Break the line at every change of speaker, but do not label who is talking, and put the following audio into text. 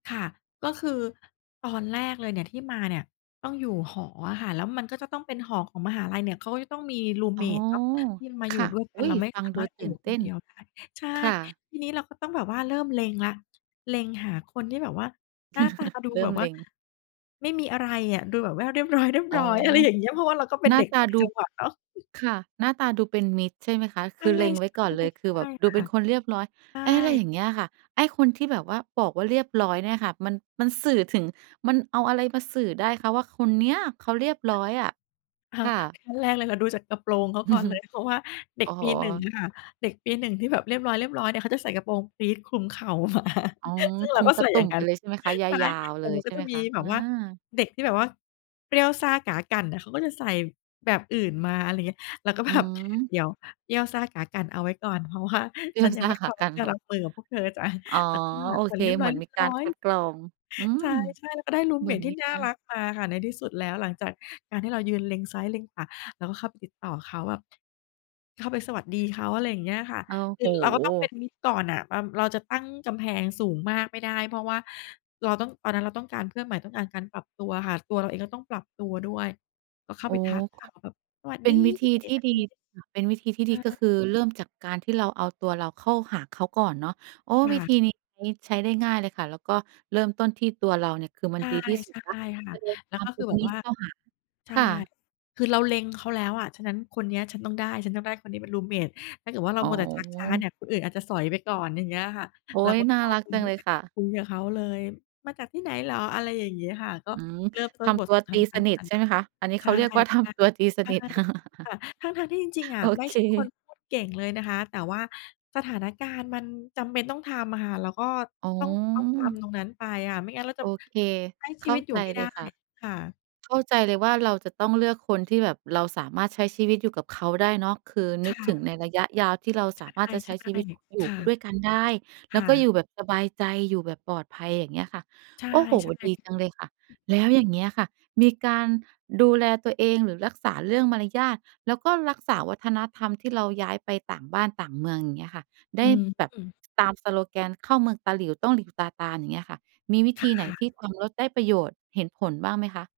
ค่ะ ก็คือ ตอนแรกเลยเนี่ย ที่มาเนี่ยต้องอยู่หออะค่ะ แล้วมันก็จะต้องเป็นหอของมหาลัยเนี่ย เขาก็จะต้องมีรูม
อ
เ
๋
ม
อ
ตเนาะ ที่จะมา
ค
อยู่
่ะ
ด้วยก
อ
ั
ุ
น
๊
เร
ย!
าไม่
ฟั
ส
ง
า
ด
ม
ู
ารถ
ต
อยู
ื
่
่นเ
ค
ต
น
้
เ
น
ดียวได้ ใช่
ค่ะ
ทีนี้เราก็ต้องแบบว่า เริ่มเล็งละ เล็งหาคนที่แบบว่าหน้าตาดู
เริ
แ
่
บ
ม
บว่
เล
า
็ง
ไม่มีอะไรอะ ดูแบบว่าเรียบร
อ๋
้
อ
อย ๆ อะไรอย่างเงี้ย เพราะว่าเราก็เป็
ห
น
น้
เ
า
ด็ก
ต
ต
า
่าง
ด
จ
ู
ังหวัดเนาะ
ค่ะ หน้าตาดูเป็นมิตร ใช่ไหมคะ?
ใ
ค
ช
ื
่
อเล็งไว้ก่อนเลย คือแบบ
ๆ
ด
ๆ
ู
ค
เป็
่ะ
นคนเรียบร้อย
ใช
อะไร
่
อย่างเงี้ยค่ะ ไอ้คนที่แบบว่าบอกว่า เรียบร้อยเนี่ยค่ะ มัน มันสื่อถึง มันเอาอะไรมาสื่อได้คะว่า คนเนี้ยเขาเรียบร้อยอะ? ค่ะ
ขั้นแรกเลย เราดูจากกระโปรงเขา
อื
ก่
อ
อน
ฮึ
เลย เพราะว่าเด็
โอ
ก
้โ
ปี 1
ฮ!
ค่ะ เด็กปี 1 ที่แบบเรียบร้อย ๆ เนี่ย เค้าจะใส่กระโปรงปรี๊ดคลุมเข่า มา
อ๋อ
ซึ่งเ
ค
ร
ล
า
ุ
ก
ม
็
ต
ใส
า
่
ต
อ
ุ
ย่
่
าง
ม
ง
ไ
ั
ป
้น
เลย ใช่ไหมคะ? ย
ใช่
าว ๆ
แต
เล
่
ย
มันก
ใ
็
ช่
จ
ไ
ะ
หม
มี
คะ?
แบ
อ
บ
า
ว่าเด็กที่แบบว่าเปรี้ยวซ่าก๋ากั่นน่ะ เขาก็จะใส่แบบอื่นมา อะไรอย่างเงี้ย เราก็
อื
แบบ
ม
"เดี๋ยว! เปรี้ยวซ่าก๋ากั่นเอาไว้ก่อน เพราะว่า
เปรี
ฉ
้
ั
ยว
นยั
ซ
ง
่า
ไม่
ก
พ
๋
ร
า
้อม
ก
ท
ั
ี
่
่จะรั
น
บมือกับพวกเธอจ้ะ"
อ๋อ
แล้วก็ห
โ
า
อ
ค
เ
น
ค
เรียบ
เ
ร
หมือนมีกา
้อ
รค
ย
ัดกรอง อื
ๆ ใช
ม
่ ๆ แล้วก็ได้รูม
เหม
เ
ื
ม
อน
ตที
ม
่
ี
น่
ก
า
าร
รักมาค่ะ ในที่สุดแล้ว หลังจากการที่เรายืนเล็งซ้ายเล็งขวา แล้วก็เข้าไปติดต่อเขาแบบ เข้าไปสวัสดีเขา อะไรอย่างเงี้ยค่ะ
โอ้
คื
โฮ
อเราก็ต้องเป็นมิตรก่อนน่ะ แบบเราจะตั้งกำแพงสูงมากไม่ได้ เพราะว่าเราต้อง ตอนนั้นเราต้องการเพื่อนใหม่ ต้องการการปรับตัวค่ะ ตัวเราเองก็ต้องปรับตัวด้วย ก็เข้า
โอ้!
ไปทักเขาแบบ "สวัส
เป็
ดี"
นวิธี
อะไร
ที่
แบบ
ดี
นี้
เป็นวิธีที่
ใ
ด
ช
ีก็
่
คือ เริ่มจากการที่เราเอาตัวเราเข้าหาเขาก่อนเนาะ อ้อ
ค่
วิธ
ะ
ีนี้ใช้ ใช้ได้ง่ายเลยค่ะ แล้วก็เริ่มต้นที่ตัวเราเนี่ย คือมั
ใ
นดีที่สุ
ช
ดแล้ว
่ ๆ ค่
จ
ะ
ะรวม
แ
ค
ล้
ว
ว
า
ก
ม
็
ต
ค
ร
ือ
ง
แบ
น
บ
ี้
ว
ส
่า
เข้าหา
ใช
ค
่
่ะ
คือเราเล็งเขาแล้วอะ ฉะนั้นคนเนี้ยฉันต้องได้ ฉันต้องได้คนนี้เป็นรูมเมต ถ้าเกิดว่าเรา
อ๋
มัวแต่ชักช้าเน
อ
ี่ย คนอื่นอาจจะสอยไปก่อน อย่างเงี้ยค่ะ
โอ๊
เรา
ย
ก็
น่
เข
า
้า
รั
ไ
ก
ป
จั
ค
ง
ุ
เลย
ย
ค่ะ
คุยกับเขาเลย "มาจากที่ไหนเหรอ?" อะไรอย่างเงี้ยค่ะ ก็
อือ
เริ่มต้
ท
นบ
ำ
ท
ตัว
สนท
ตี
นา
สนิ
ก
ท
ัน
ใช่ไหมคะ? อันนี้
ใช
เข
่
าเรียกว่า ท
ๆ ใช่
ำตัว ตีส
ใช
นิท
่ค่ะ ทั้ง ๆ ที่จริง ๆ อ
โอ
ะ ไม่
เค
ใช่คนพูดเก่งเลยนะคะ แต่ว่าสถานการณ์มันจำเป็นต้องทำอะค่ะ แล้วก็
อ๋อ
ต้องเอากำตรงนั้นไปค่ะ ไม่งั้นเราจ
โ
ะ
อเค
ใช้ช
เข
ี
้า
วิตอย
ใ
ู
จ
่ไม่
เ
ไ
ล
ด้
ยค่ะ
ค่ะ
เข้าใจเลยว่า เราจะต้องเลือกคนที่แบบ เราสามารถใช้ชีวิตอยู่กับเขาได้เนาะ คือ
ค
นึ
่
กถึง
ะ
ในระยะยาวที่เรา
ใช
สามารถ
่
จะใช้ชีวิตอย
ๆ
ู
ค
่
่
ด
ะ
้วยกันได้ แ
ค
ล้ว
่
ก็
ะ
อยู่แบบสบายใจ อยู่แบบปลอดภัย อย่างเงี้ยค่ะ
ใช่
โอ้โฮ! ด
ๆ
ีจังเลยค่ะ แล้วอย่างเงี้ยค่ะ มีการดูแลตัวเอง หรือรักษาเรื่องมารยาท แล้วก็รักษาวัฒนธรรม ที่เราย้ายไปต่างบ้านต่างเมือง อย่างเงี้ยค่ะ ได
อื
้
อ
แบบ
ฮึ
ตามสโลแกน "เข้าเมืองตาหลิ่ว ต้องหลิ่วตาตาม" อย่างเงี้ยค่ะ มีวิ
ค
ธ
่
ีไหนท
ะ
ี่ทำแล้วได้ประโยชน์ เห็นผลบ้างไหมคะ?